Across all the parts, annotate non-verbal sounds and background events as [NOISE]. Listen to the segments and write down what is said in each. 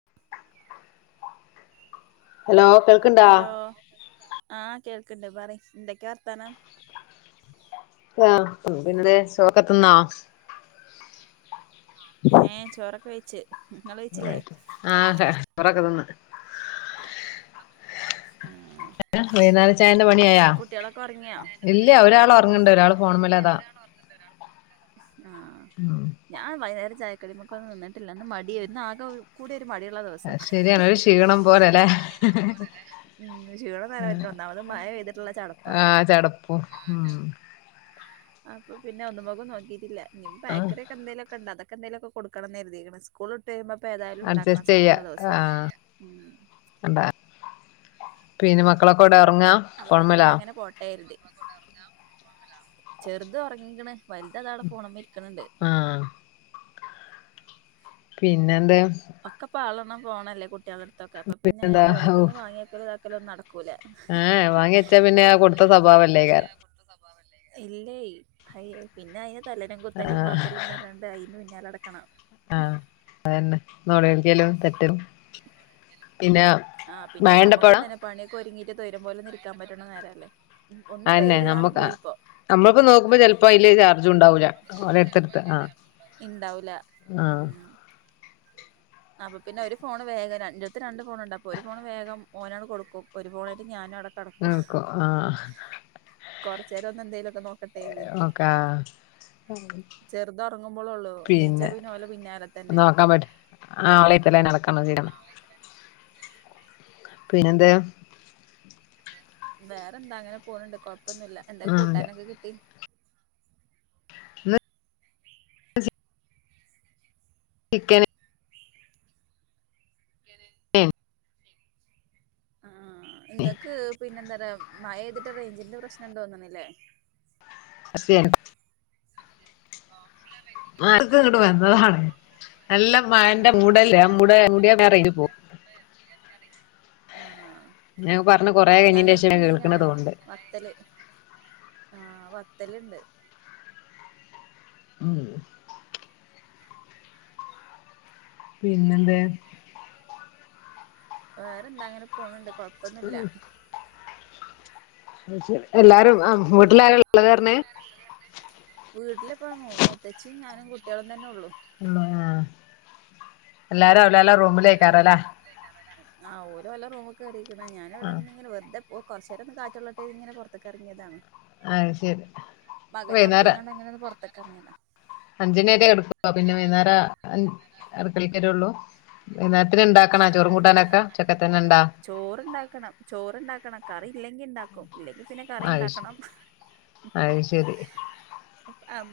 [UNINTELLIGIBLE] Hello കേൾക്കണ്ടാ hello ആഹ് കേൾക്ക്ണ്ട് പറി എന്തൊക്കെയ വർത്തമാനം ആഹ പിന്നെ സോറ്ഒക്കെത്തിന്നോ ഏ ചോറൊക്കെ വെയ്ച്ച് ഇങ്ങള് വെയ്ച്ചില്ലേ ആ ആ ഒറക്കെ തീന്ന് [UNINTELLIGIBLE] ആഹ് വൈകുന്നേര ചായന്റെ പണിയായാ കുട്ട്യാളൊക്കെ ഒറങ്ങിയോ ഇല്ല ഒരാൾ ഉറങ്ങിണ്ട് ഒരാൾ ഫോണമെൽ അതാ ആഹ് ഉം ഞാൻ വൈന്നേരം ചായക്കഴിയുമ്പൊക്കെന്ന് നിന്നിട്ടില്ല ഇന്ന് മടി വന്ന് ആകെ കൂടി. ഒരു മടിയുള്ള അ ദിവസം ശരിയാണ് ഒരു ക്ഷീണം പോലല്ലെ. മ് ക്ഷീണൊന്നലാ ഇത് ഒന്നാമത് മഴ പെയ്തിട്ടുള്ള ചടപ്പാണ്. മ്. അപ്പൊ പിന്നെ ഒന്നുമക്കും നോക്കിട്ടില്ല ആഹ് ബേക്കറിയൊകെന്തേലൊക്കെണ്ടാനെ. എന്തങ്കിലൊക്ക കൊടുക്കണം എന്ന് ക രുതിക് ണ് സ് കൂൾ ഇട്ടരു മ്പം ഇപ്പൊ ഏതായാലും ഉണ്ടാക്കണം അഡ്ജസ്റ്റ് ചെയ്യാ സ്കൂളില ദിവസം ആഹ് എന്താ പിന്നെ മക്കളൊക്കെ എഒ ടെ അപ്പൊ പിന്നെ ന്ന അങ്ങനെ പോട്ടെ ര്തി ചെറുത് ഒറങ്ങിക്ക്ണ് വൽതതാവടെ ഫോണ് മ്മെര്ക്ക്ണ് ണ്ട് ആഹ് പിന്നെ എന്താ ഒക്കെ പാളൊണ്ണം ഫോണല്ലേ കുട്ടികള അടുത്തൊക്കെ അപ്പൊ പിന്നെ പിന്നെന്താ ഓോരുത്ത നിന്ന് വാങ്ങിയാക്കക്കല ഇതാക്കല നടക്കും ആഹ വാങ്ങ വെച്ചാ പിന്നെ കൊടുത്ത സ്വഭാവല്ലേ കാരം ഇല്ലേ അയ പിന്നെ അയിന് തലലും കുത്തലും മാന്തലുംന്ന് പറഞ്ഞണ്ട് അന് പിന്നാല ആഹ അതന്നെ നോള ളിക്കാലും തെറ്റലും പിന്നെ ആഹ് പിന്നെപ്പൊ നമുക്ക്ു മഴണ്ടപ്പവ്ടെ തന്നെ പണിയൊക്കെ ഒരുങ്ങിട്ട് തരം പോലെ നിൽക്കാൻ പറ്റണം നേരല്ലേ അയെന്നെ ഒന്നിപെയ്തകാണ്ട് നമ്മക്ക് പോയിപ്പം നമ്മളിപ്പോ നോക്കുമ്പോ ചെല പ്പോ അതില് ചാർജ് ഉണ്ടാവൂലഓരെ ടുത്തെടുത്ത് ആ ഇണ്ടാവൂല ഉം അപ്പൊ പിന്നെ ഒരു ഫോണ് വേഗം ണ്ടടുത്ത് രണ്ട് ഫോണുണ്ട് അപ്പൊ ഒരു ഫോൺ വേഗം ഓനാണ് കൊടുക്കും ഒരു ഫോണായിട്ട് ഞാനുംടക്ക ആക്ക ആഹ കുറ ചേരം ഒ എന്തലുമക്ക നോ ഒ കാ ചെറുതറങ്ങുമ്പോള ള്ളു നീച്ചാ പിന്നെ ഓ ലെ പിന്നാലെ തന്നെല്ലേ നോക്കാൻ പറ്റ [UNINTELLIGIBLE] പിന്നെ എന്ത വേറെ എന്താ അങ്ങനെ പോണണ്ട് കൊഴപ്പൊന്നുമല്ല എന്തൊെ ഉം കൂട്ടാനൊക്കെ കിട്ടി ഇന്ന് ചിക്കന [UNINTELLIGIBLE] അ നിങ്ങൾക്ക് പിന്നെ എന്താ പറയാ മഴ ചെയ്തിട്ട റേഞ്ചിന്റെ പ്രശ്നംുണ്ടോന്നന്നില്ലേ അസ ആക്ക് ഇങ്ങോട്ട് വന്നതാാണ് നല്ല മ യ ആ ന്റെ മൂടല്ലേ ആ മട മുടിയ റൈഞ്ച പോവും ആ ഞൻ പറഞ്ഞു കൊറേ കഞ്ഞിന്റെ ശേഷം ഞാൻ കേൾക്കണത തോണ്ട് ആഹ ത്തലുണ്ട് ഉം പിന്നെന്ത വേറെ എന്താ അങ്ങനെ പോണണ്ട് കൊഴപ്പൊന്നുല്ല ന്നാ ആ വീട്ട്ല് ആരാ ഉള്ളത് പറഞ്ഞെ വീട്ടിലിപ്പ മൂത്തച്ചിയും ഞാനും കുട്ടികളും തന്നെ ഒള്ളൂ ഉം എല്ലാരും അ ഓല് ഓലെ റൂമിക്ക് കേറിക്ക്ണ് ഞാൻ ആ ഇവ്ടെ നിന്നിങ്ങനെ വെറുദേ ഓ കൊറച്ച് നേരം ഒന്ന് കാറ്റ്ള്ളട്ടെ ര്തി ഇങ്ങനെ പൊറത്തക്ക് ഇറങ്ങിയതാണ് അയ് ശെരി വൈന്നേരാ ക്കറങ്ങിയതാ അഞ്ചിനേവരെ എടുക്കൊള്ളൊ പിന്നെ വൈന്നേര അടുക്കളക്ക് വരുവൊള്ളൂ വൈന്നേ ചോറ്ണ്ടാക്കണം ചോറ്ണ്ടാക്കണം കറി ഇല്ലങ്കി ണ്ടാക്കും ഇല്ലങ്കി പിന്നെ കറി അത് ശരി ഇണ്ടാക്കണം അത് ശരി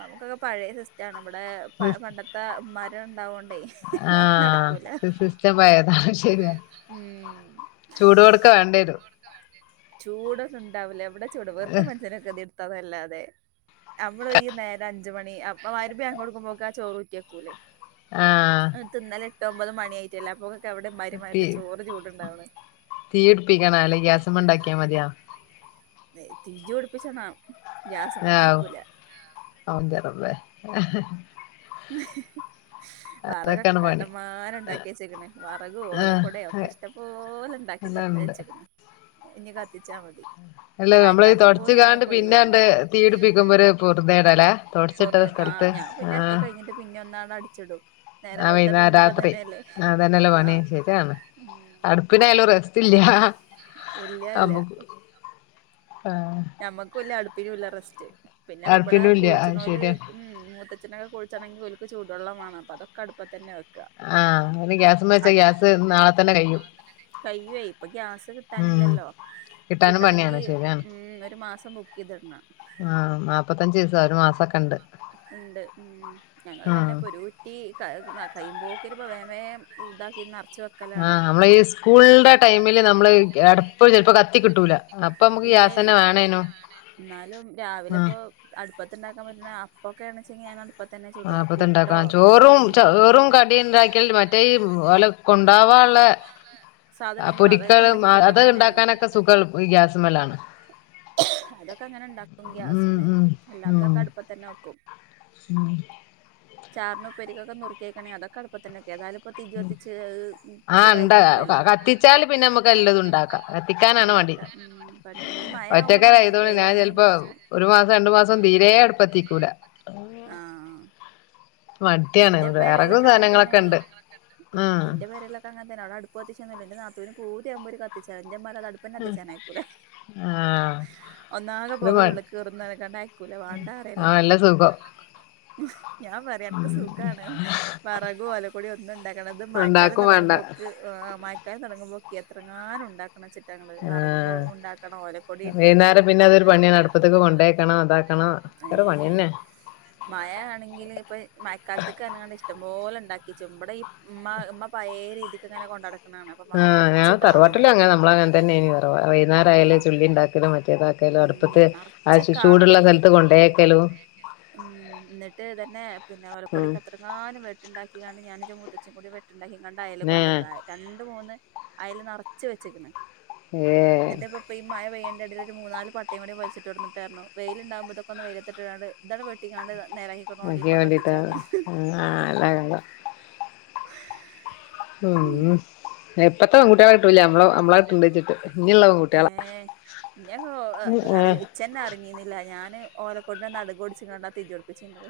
നമുക്കൊക്കെ പഴയ സിസ്റ്റണ് നമ്മടെ പ പണ്ടത്തെ ഉമ്മാര് ഉണ്ടാവോണ്ടേ അതും നടക്കൂല അയ് ശെരിയാ ഉം ചൂടൊട്ക്ക് വേണ്ട വരും ചൂടൊന്നും ണ്ടാവ് ല എവിടെ ചൂട് വെറുതെ മനുഷനൊ ഗതികേടുത്താന്നല്ലാതെ നമ്മള് ഈ നേര അഞ്ച് മണി അപ്പ മാരിബ് ബാങ്ക് കൊടുക്കുമ്പക്കെ ആ ചോറ് ഊറ്റിയക്കൂലെ ആ തിന്നല് എട്ട് ഒമ്പത് മണിയായിട്ടല്ലെ അപ്പൊക്ക് എവിടെ തീ ഇമ്മാരിമഴത്ത് ചോറ് ചൂടുണ്ടാവ തീ പിടിപ്പിക്കണം അല്ലെ ഗ്യാസുമേ ണ്ടാക്കിയാ മതിയാന്നു തിജ് പടിപ്പിച്ചണം ആ അവന്റെ തള്ളെ വറകൊക്കെ അതൊക്കെയാണ് പണി കണ്ടമാനം ണ്ടാക്കി വച്ചിക്കിണ് വറകും ആ ഓലക്കുടോ ഒക്കെ ഇഷ്ട്ടം പോലെ ണ്ടാക്കി അല്ലാണ്ട് വെച്ചക്ക്ണ് ഇനി കത്തിച്ചാ മതി അല്ല നമ്മള് മഴക്കാലത്തും കൂടി തൊടച്ച്കാണ്ട് ഞങ്ങൾക്ക് ഒഴിവ് വരില്ല പിന്നെണ്ട് തീ പിടിപ്പിക്കുമ്പ ഒര് പൊറുതിയെടല്ലേ തൊടച്ചിട്ട പൊറുതി ആ സ്ഥലത്ത് തെ ഞാൻ ആ പിന്നെ ആ ഒക്കെ കഴിഞ്ഞിട്ട് പിന്നെ ഒന്നാണ്ട് അടിച്ചിടും ആ നേരം വെളുത്താ വൈന്നേരം പിന്നിപ്പ രാത്രി തന്നെയല്ലേ ആതന്നല്ലെ ആ പണി ശെരിയാണ് ഉം അടുപ്പിനായാലും റസ്റ്റില്ല ഇല്ലല്ല ആഹ് ഞമ്മക്കും ഇല്ല അടുപ്പിനുല്ല റസ്റ്റ് പിന്നെ ഇപ്പ ഇബ്ടെ അടുപ്പിനും ഇല്ല അത് കുളിച്ച്ണോല് ശരിയാ ഉം മൂത്തച്ഛനൊക്കെ കുളിച്ചണെങ്കിൽ ഓല്ക്ക് ചൂട് ടു വള്ളം വാണം അപ്പ അതൊക്കെ അടുപ്പത്തന്നെ വെ ആ അത് ഗ്യാസ്മ്മേ വെച്ചാ ഗ്യാസ് നാളെ തന്നെ കയ്യും കയ്യുവേ ഇപ്പ ഗ്യാസ് കിട്ടാനില്ലല്ലോ കിട്ടാനും കിട്ടണങ്കി പണിയാണ് ശരിയാണ് ഉം ഒരു മാസം ബുക്ക് ചെയ്തിടണം ദ് ഒരു മാസൊക്കെണ്ട് ഉണ്ട് ഉം ഞങ്ങള് തന്നെ ആഹ് പ്പൊരുറ്റി കയ്യ്യുമ്പോക്ക്ന് പ്പംവ വേം വേം ഇദാക്കി നർ ആ നമ്മള് ഈ സ്കൂളുടെ ടൈമില് നമ്മള് അടപ്പ് ചെലപ്പോ കത്തി കിട്ടൂല അപ്പൊ നമക്ക് ഗ്യാ സന്നെ വേണെനും ന്നാലും രാവിലെപ്പൊ അട്പ്പത്ത്ണ്ടാക്കാൻ പറ്റ്ണ അപ്പൊക്കെണെച്ചെങ്കി ഞാനഅടുപ്പ ആ അപ്പത്തെണ്ടാക്കാം ചോറും ചോറും കടിണ്ടാക്കിയൽ മറ്റേ ഈ ഓല കൊണ്ടാവാ ളെ ആ സാധനങ്ങൾ അതൊക്കെ പൊരിക്കലും ഉണ്ടാക്കി കിട്ടാൻ അത് തന്നെയാണ് ഇണ്ടാക്കാനൊക്കെ സുഖം എൾ ഈ ഗ്യാസ്മ്മലാണ് അതൊക്കെ അങ്ങനെണ്ടാക്കും ഉം ഗ്യാസ്മ്മെ ഉം അല്ലാത്തൊക്കെ അടുപ്പത്തന്നെ വെ ഉം ചാറിന് ഉപ്പരിക്കൊക്കെ നുറ്ക്കീക്കണേ അതൊക്കെ അടുപ്പത്തന്നെക്ക ഏതായാലും ഇപ്പൊ തിജ് കത്തിച്ച് ആ ചൂടായി ണ്ട് കിടക്കുവല്ലേ ക കത്തിച്ചാല് പിന്നെ മ്മക്ക് എല്ലതും ഉണ്ടാക്കാ കത്തിക്കാനാണ് പണി പണി ഈമഴ ആവുമ്പളാണ് ഞാൻ വെയിലാണെങ്കിന്നെ ചെലപ്പോ പ്രശ്ന ക്കൂല ന്റെ പേരലൊക്കെ അങ്ങനെ തന്നെണെ ഇണ്ട് ആഹ് ന്റെ പേരലൊക്കെ അങ്ങനെ തന്നെ ആണെ അവ്ടെ അടുപ്പ് കത്തിച്ചുനില്ല എന്റെ നാത്തൂനും പൂരിയാവുമ്പോ കത്തിച്ചാല ന്റമ്മ അടുപ്പന്ന കത്തിച്ചായിക്കൂല ആഹ് ഒന്നാകെ ഒരു പോക മ ഉള്ളിൽ കയറുന്നനക്കണ്ടപറഞ്ഞുഅയക്കൂല വേണ്ടാ ആഹ് പറയിലാണ് നല്ല സുഖം ഞാൻ പറയാൻ സുഖമാണ് വറകും അലക്കൊടിയ ഒന്നും ഉണ്ടാക്കണം അത് മായക്കാലം ഉണ്ടാക്കും വേണ്ട തുടങ്ങുമ്പോൾക്ക് മായക്കാലം തുടങ്ങുമ്പോ എത്രകാലം ഉണ്ടാക്കണച് വറക്കും ആഹ് ഉണ്ടാക്കണം ഓലക്കൊടി ഉണ്ടാക്കണം വൈകുന്നേരം പിന്നെ അതൊരു വൈകുന്നേരം പിന്നെ ഒരു പണി നടകുല ഇറപണിന്നെ മഴ ആണെങ്കിൽ ഇപ്പൊ മയക്കാലത്തക്ക ഇഷ്ടംപലെ ഉണ്ടാക്കി ക്കും മ്മടെ ഈ ഉമ്മ ഉമ്മ പയ രീതിക്ക് ഇങ്ങനെ കൊണ്ടട ആ് ഞ തറവാട്ട്ടിൽ അങ്ങനെ നമ്മള അങ്ങനെ തന്നെ ഇനി ത റിയുന്നേരായാല ആഹ് ചുള്ളി ഉണ്ടാക്കല മറ്റേതാക്ക ലോ ഉം അടുപ്പത്തെ ആ നറച്ച് കാണണം ചൂടുള്ള അയിന് സ്ഥലത്ത് കൊണ്ടേക്കാലോ ഉം എന്നിട്ട് തന്നെ പിന്നെ ഒലക്കൂടി ഉം ഒക്കെ എത്ര കാലം വെട്ടിട്ടുണ്ടാക്കിണ്ട് ഞാനും മൂത്തച്ചികൂടി വെ ട്ടുണ്ടാക്കി ഇ കണ്ട് അയല് പിന്നെ കൊണ്ടക്ക രണ്ട മൂന്ന് അല് നിറച്ച് വെച്ചിക്കണ് ഏഹ് എന്റെ പപ്പ ഈ മായ പയ്യ എട ഒരു മൂന്നാല് പട്ടയും കൂടി വിച്ചി് കൊന്നട്ടായിരുന്നു വെയിലുണ്ടകുമോഴൊക്കെ ഒ വെയിലത്തിട്ടണ്ട് ഇാണ് വെട്ടിക്കാണ്ട നേരഹിക്കട്ടോണ്ട് വേണ്ടീട്ടാള്ള ആ അല്ല വേഗം - [INAUDIBLE] ഇ പെകുട്ടികള കിട്ടില്ല നമ്മള കിട്ട് ണ്ട് വെച്ചട്ട് ഇന്നെയുള്ളള്ളവൺകുട്ടികളെ ഞ ഇച്ഛനെ അറിഞ്ഞീന്നില്ല ഞാന് ഓലക്കോട്ട നടുകോടിച്ച് കണ്ടാ തതിജോടു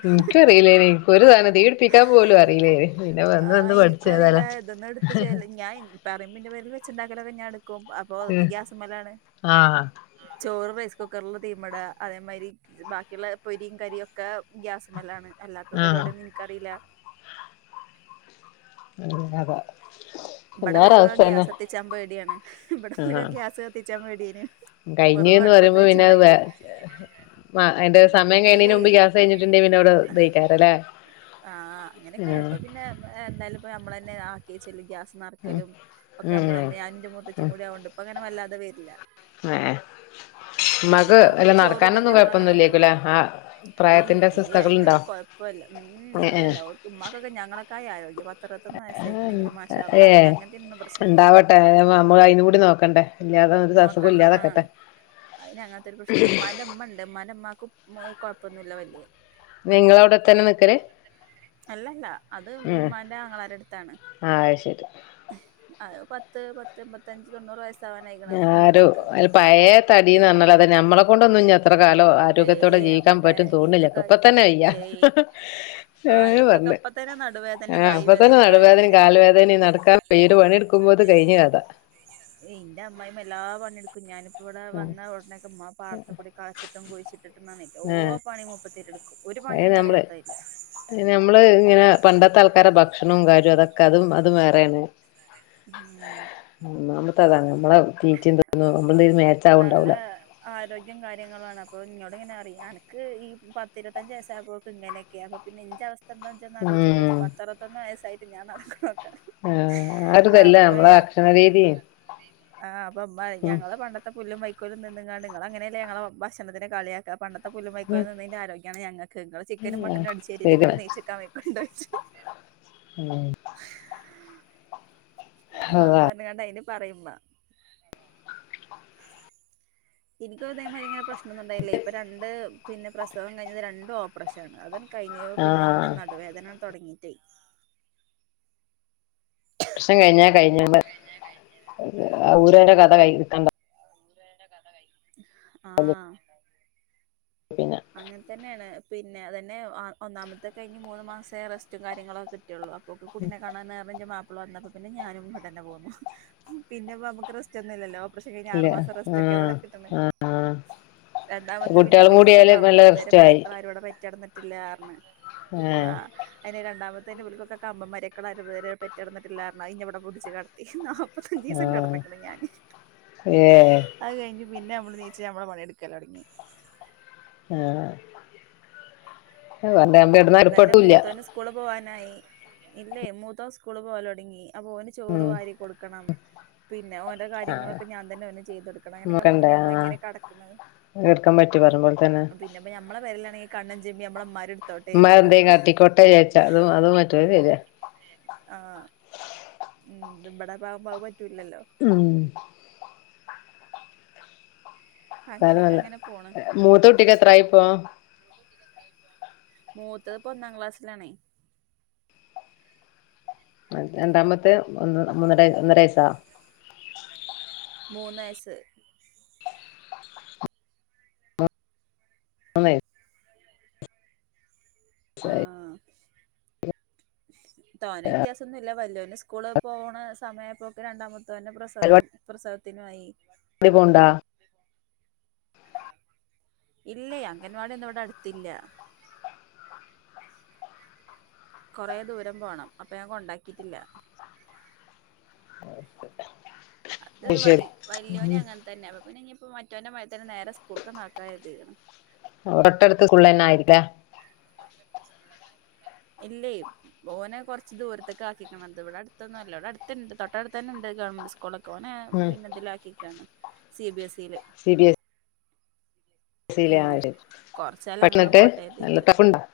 എനിക്കറിയില്ലന എനിക്ക ഒരു സധനം തീടിപ്പിക്കാൻ പോലും അറിയില്ലേന പിന്നെ വന്ന് വന്ന് പഠിച്ച ഏതല അതൊന്നും എടുത്ത് ചെയ ഞാൻ പറ്പിന്റെ പേരിൽ വെച്ചുണ്ടാക്കല ക എടുക്കും അപ്പൊ അതൊക്കെ ഗ്യാസ് മലാണ് ആഹ് ചോറ് റൈസ് കുക്കറൽ തീമട അതേമാതിരി ബാക്കിയുള്ള പൊരിയും കരിുമ ഒക്കെ ഗ്യാസ്മെല്ലാണ് അല്ലാത്ത ആഹ് പരിപാടിയൊന്നും എനിക്കറിയില്ല അ അപ്പ ഇബ ടെ ഇബൽ ക്കൊക്കെ ഗ്യാസ് കത്തിക്കാൻ പേടിയാണ് ഇബടെ ഇബൽ കൊക്കെ ഗ്യാസ് കത്തിക്കാൻ പേടിയാണ് കഴിഞ്ഞന്ന് പറയുമ്പോ പിന്നെ അത് മ എന്റെ സമയം കഴിഞ്ഞന് അല്ലേ മുമ്പ് ഗ്യാസ് കഴിഞ്ഞിട്ടിന്റെ പിന്നെ അവിടെ ഉ ദയിക്കാറല്ലേ ആഹ അങ്ങനെയൊക്കെ ഇപ്പ പിന്നെ എന്തായാലും ഇപ്പ നമ്മള തന്നെ ചെ ഗ്യാസ് നിറക്കലും ഒക്കെ നമ്മള് ഉം തന്നെ അനന്റെ മൂത്തച്ച്ചും കൂടി ആവണ്ട് ഇപ്പൊ അങ്ങനെ വല്ലാതെ വരില്ല മഏ എന്നാലും ഇമ്മാക്ക് ഇപ്പ അല്ല നമ്മുക്ക് ചോറും ഇതൊക്കെ നടക്കാനൊന്നും നമ്മള അങ്ങനെ വെക്കും കൊഴപ്പൊന്നുംല്ലേക്കുലേ ആ പ്രായത്തിന്റെ അസ്വസ്ഥകൾഉണ്ടോ ഉ് ഇല്ലർക്ക് ഉക്കെ ഞങ്ങളക്ക ആരോഗ്യം പത്രന്ന്ക്കണെങ്കിലുംമാഷ - ഏ ഉണ്ടാവട്ടെ നമ്മൾ അതി കൂടി നോക്കണ്ടേ ഇല്ലാത ഒരു സ ണ്ട ആ അതിന് അങ്ങനത്തെ ഒരു പ്രശ്നുണ്ട് ഉമ്മ ന്റെ മ്മ ഉണ്ട് ഉമ്മമാക്ക് കോ ഇപ്പൊന്ന ഇല്ല വേ നിങ്ങളവിടെത്തന്നെ നിക്കല് അല്ലല്ല അത് ഉമാന്റെ ആങ്ങളാരു അടുത്താണ് അതുശെരി അത് പത്ത് പത്ത്മ്പത്തഞ്ച് തൊണ്ണൂറ് വയസ്സ് ആര പഴയ തടിന്ന്ഞ്ഞൽ അതെ ഞമ്മളെ കൊണ്ടൊന്നും ഇ അത്ര കാലോ ആരോഗ്യത്തോടെ ഏയ് ജീവിക്കാൻ അവിടെ പറ്റും തോന്നുന്നില്ല ഇൻക്കൊക്കെ ഇപ്പോൾ തന്നെ വയ്യ ഏയ് ആഹ് എനിക്കൊക്കെ ഇപ്പ തന്നെ ആ നടുവേദനയും കായ് അപ്പൊ തന്നെ വേദനയും കാല് നടുവേദനയും വേദനയും കാല പറയും വേദനയും നടക്കാ വീട് പണിയെടുക്കുമ്പോത് കഴിഞ്ഞഞ് കഥാ എന്റെ അമ്മായിമ്മ എല്ലാ പണിയെടുക്കും ഞാനും ഇവിടെ വന്ന ഉടനേക്കെ ഉമാ പാടത്ത കൂടി കളച്ചിട്ടും കുഴിച്ചിട്ടിട്ടും ന ഓ ആഹ് പണി മുപ്പ എും ഒരു പണി അത് അതിന് നമ്മള് അറിയാത്ത ഇല്ല നമ്മള് ഇങ്ങനെ പണ്ടത്തെ ആൾക്കാരടെ ഭക്ഷണവും കാര്യവും അതൊക്കെ അതും അതും വേറെയാണ് ഉം ഉ താ നമ്മളെ തീറ്റ തോന്നുന്നു നമ്മളന്ത നല്ല മേച്ചാവണ്ടാവല ആരോഗ്യം കാര്യങ്ങളാണ് അപ്പൊ ഇനോട് ഇങ്ങനെ അറിയാം എനക്ക് ഈ പത്തിരുപത്തഞ്ച് വയസ്സ ആയമ്പോക്ക് ഇങ്ങനെയൊക്കെയ അ നിന്റെ അവസ്ഥ എന്താ ചെന്നാലോച്ചോച്ച നോക്ക് ഉം പത്തറത്തൊന്ന് വയസ്സായിട്ട് ഞാ നടക്കോ ആ ആരു ഇതല്ല നമ്മളെ ഭക്ഷണരീതി ആ അപ്പൊ അമ്മ ഞങ്ങളെ പണ്ടത്തെ പുല്ലും വൈക്കോലും നിന്നങ്ങാ നിങ്ങ അങ്ങനെയല്ല ഞങ്ങളെ ഭക്ഷണത്തിന കളിയാക്കാം പണ്ടത്തെ പുല്ലും വൈക്കോലിം തിന്നതിന്റെ ആരോഗ്യമാണ് ഞങ്ങൾ നിങ്ങ ചിക്കനും മട്ടനും അടിച്ചുകേറ്റിട്ട് ങ്ങക്ക് ശരിയാണ് നെയ്ച്ചക്കാണ്ടോച്ചു ഉം അന്ന കണ്ട അയിന് പറയ്പ എനിക്ക് അതേമാതിരിയനെ പ്രശ്നം ഒന്നും ഉണ്ടായില്ലേ ഇപ്പൊ രണ്ട് പിന്നെ പ്രസവം കഴിഞ്ഞത് രണ്ടും ഓപ്പറേഷനാണ് അതെ കഴിഞ്ഞ പിന്നെങ്ങോട്ട് ആഹ് നടുവേദന തുടങ്ങി [UNINTELLIGIBLE] വർഷം കഴിഞ്ഞാ കഴിഞ്ഞ രന്റെ കഥ കഴക്കണ്ട ആ പിന്നെ അങ്ങനെ തന്നെയാണ് പിന്നെ പിന്നെ അതന്നെ ഒന്നാമത്തൊക്ക കിഞ് മൂന്ന് മാസമ ടെസ്റ്റും കാര്യങ്ങളൊക്കെ കിട്ടുകയുള്ളു കുട്ടെണാൻ അവ അപ്പോ വന്നപ്പോ പിന്നെ ഞാനും ഇ് തന്നെ പോന്നു പിന്നെമ്മക്ക് ക്രി സ്റ്റ്ന്നല്ലല്ലോ ക്ഷെ കഴിഞ് ഇല്ല ആറുസംറൊക്കെ ആഹ് എവിടെ കിട്ടണ് ആഹ് രണ്ടാമത്തെ പിന്നെ കുട്ടികളും ബക്കൊക്കെ കൂടിയാല് നല്ല അമ്പത് വരെ റിസ്റ്റായി മരക്കൾ ആരോടെ പെറ്റിടന്നിട്ടില്ല കാര ആ ആഹ് അതിന് രണ്ടാമത്തെ അതിൻ്റെള്ളേക്കെ കമ്പം മരക്കടരെ പെറ്റിടിട്ടില്ലായിരുന്നു അ ഇനി ഇവിടെ പിടിച്ച് കിടത്തി എന്നോ ഇപ്പഞ്ച് ദിവസം ആഹ് കടന്നക്ക ഞാന് ഏഹ് അത് കഴിഞ്ഞ് പിന്നെ നമ്മ നീച്ച നമ്മെ പണിയ എടുക്കല്ലോ തുടങ്ങി ആ തന്നെ മൂത്തോന് സ്കൂള് പോവാനായി ഇല്ലേ മൂത്തോൻ സ്കൂള് പോല തുടങ്ങി അപ്പൊ ന് ചോറ് ഉം വാരി കൊടുക്കണം പിന്നെ ഓരോ ആഹ് കാര്യങ്ങളൊക്കെ ഞാൻ തന്നെന്നെ ചെയ്തുടുക്കണം അങ്ങനൊക്കെണുമ്പ നമ്മള എങ്ങനെ കടക്കുന്നത് എക്ക പിന്നെപ്പ ഞമ്മളെ വരലാണെങ്കിൽ കണ്ണൻ ചെമ്പി നമ്മെ മരു മരന്തയും കാട്ടി കൊട്ട ചേച്ച അതും അതും പറ്റുവ തല്ല ആഹ് [UNINTELLIGIBLE] ഉം ഇവിടെ പാൻ പാക പറ്റൂില്ലല്ലോ ഉം അല്ല അങ്ങനെയൊക്കെ നല്ല അങ്ങനെ പോണ് മൂത്ത കുട്ടിക്ക് എത്രായിപ്പോ മൂത്തത്പ്പ ഒന്നാം ക്ലാസ്സിലാണേ രണ്ടാമത്തെ ഒന്ന് മൂന്നര ഒന്നരയസാ മൂന്നയസ് അ ശരി തോന വ്യത്യാസം ഒന്നുമല്ല വല്ന് സ്കൂള് പോണ സമയപ്പോക്കെ രണ്ടാമത്തെ ന്നെ പ്രസവം പ്രസവത്തിനുമായി അടി പോണ്ടാ ഇല്ലേ അംഗൻവാടി ഒന്നും ഇവിടെ അടുത്തില്ല കൊറെ ദൂരം പോണം അപ്പൊ ഞാൻ കൊണ്ടാക്കിട്ടില്ല ഓക്കെ അത് വ വല്യോന അങ്ങനെ തന്നെ പിന്നെ ഇനിയിപ്പോ മറ്റവന്റെ മ തന്നെ നേരെ സ്കൂൾക്കണ്ടാക്കാരുതിക്കണ് ഒട്ടടുത്തസ്ക്കുള്ളന്നെ ആയില്ലേ ഇല്ലേ ഓനെ കുറച്ച് ദൂരത്തൊക്കെ ആക്കിക്കണത് ഇവിടെ അടുത്തൊന്നും അല്ല ഇവിടെ അടുത്തുണ്ട് തൊട്ടടുത്ത് തന്നെ ഉണ്ട് കാ സ്കൂളൊക്കെ നെ ഉം പിന്നെ ഇതില ആക്കിക്കാണ് സി ബി എസ് ഇയില് ഉം [UNINTELLIGIBLE] കൊറച്ചാലം അങ്ങനെയാണ് പട്ടണിട്ട് പോട്ടെ നല്ല കരുതിയിട്ട് [UNINTELLIGIBLE]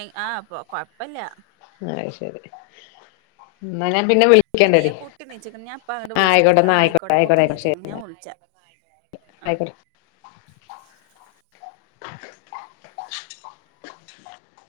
എ ആഹ് പ്പൊ കൊഴ്പ്പല്ല. അയ് ശെരി ഇന്നലെ പിന്നെ ആ കുട്ടി നീച്ച്ക്ണ് ഞാൻ അപ്പാ അങ്ങണ്ട് ആഹ് ആയിക്കോട്ടെ വിളിച്ചിട്ടില്ല, ആ എന്നാ ആയിക്കോട്ടെ അയിക്കോട്ടെ കുട്ടി നീച്ച്ക്ണ് ഞാൻ വിളിച്ച. ആയിക്കോട്ട്. [INAUDIBLE]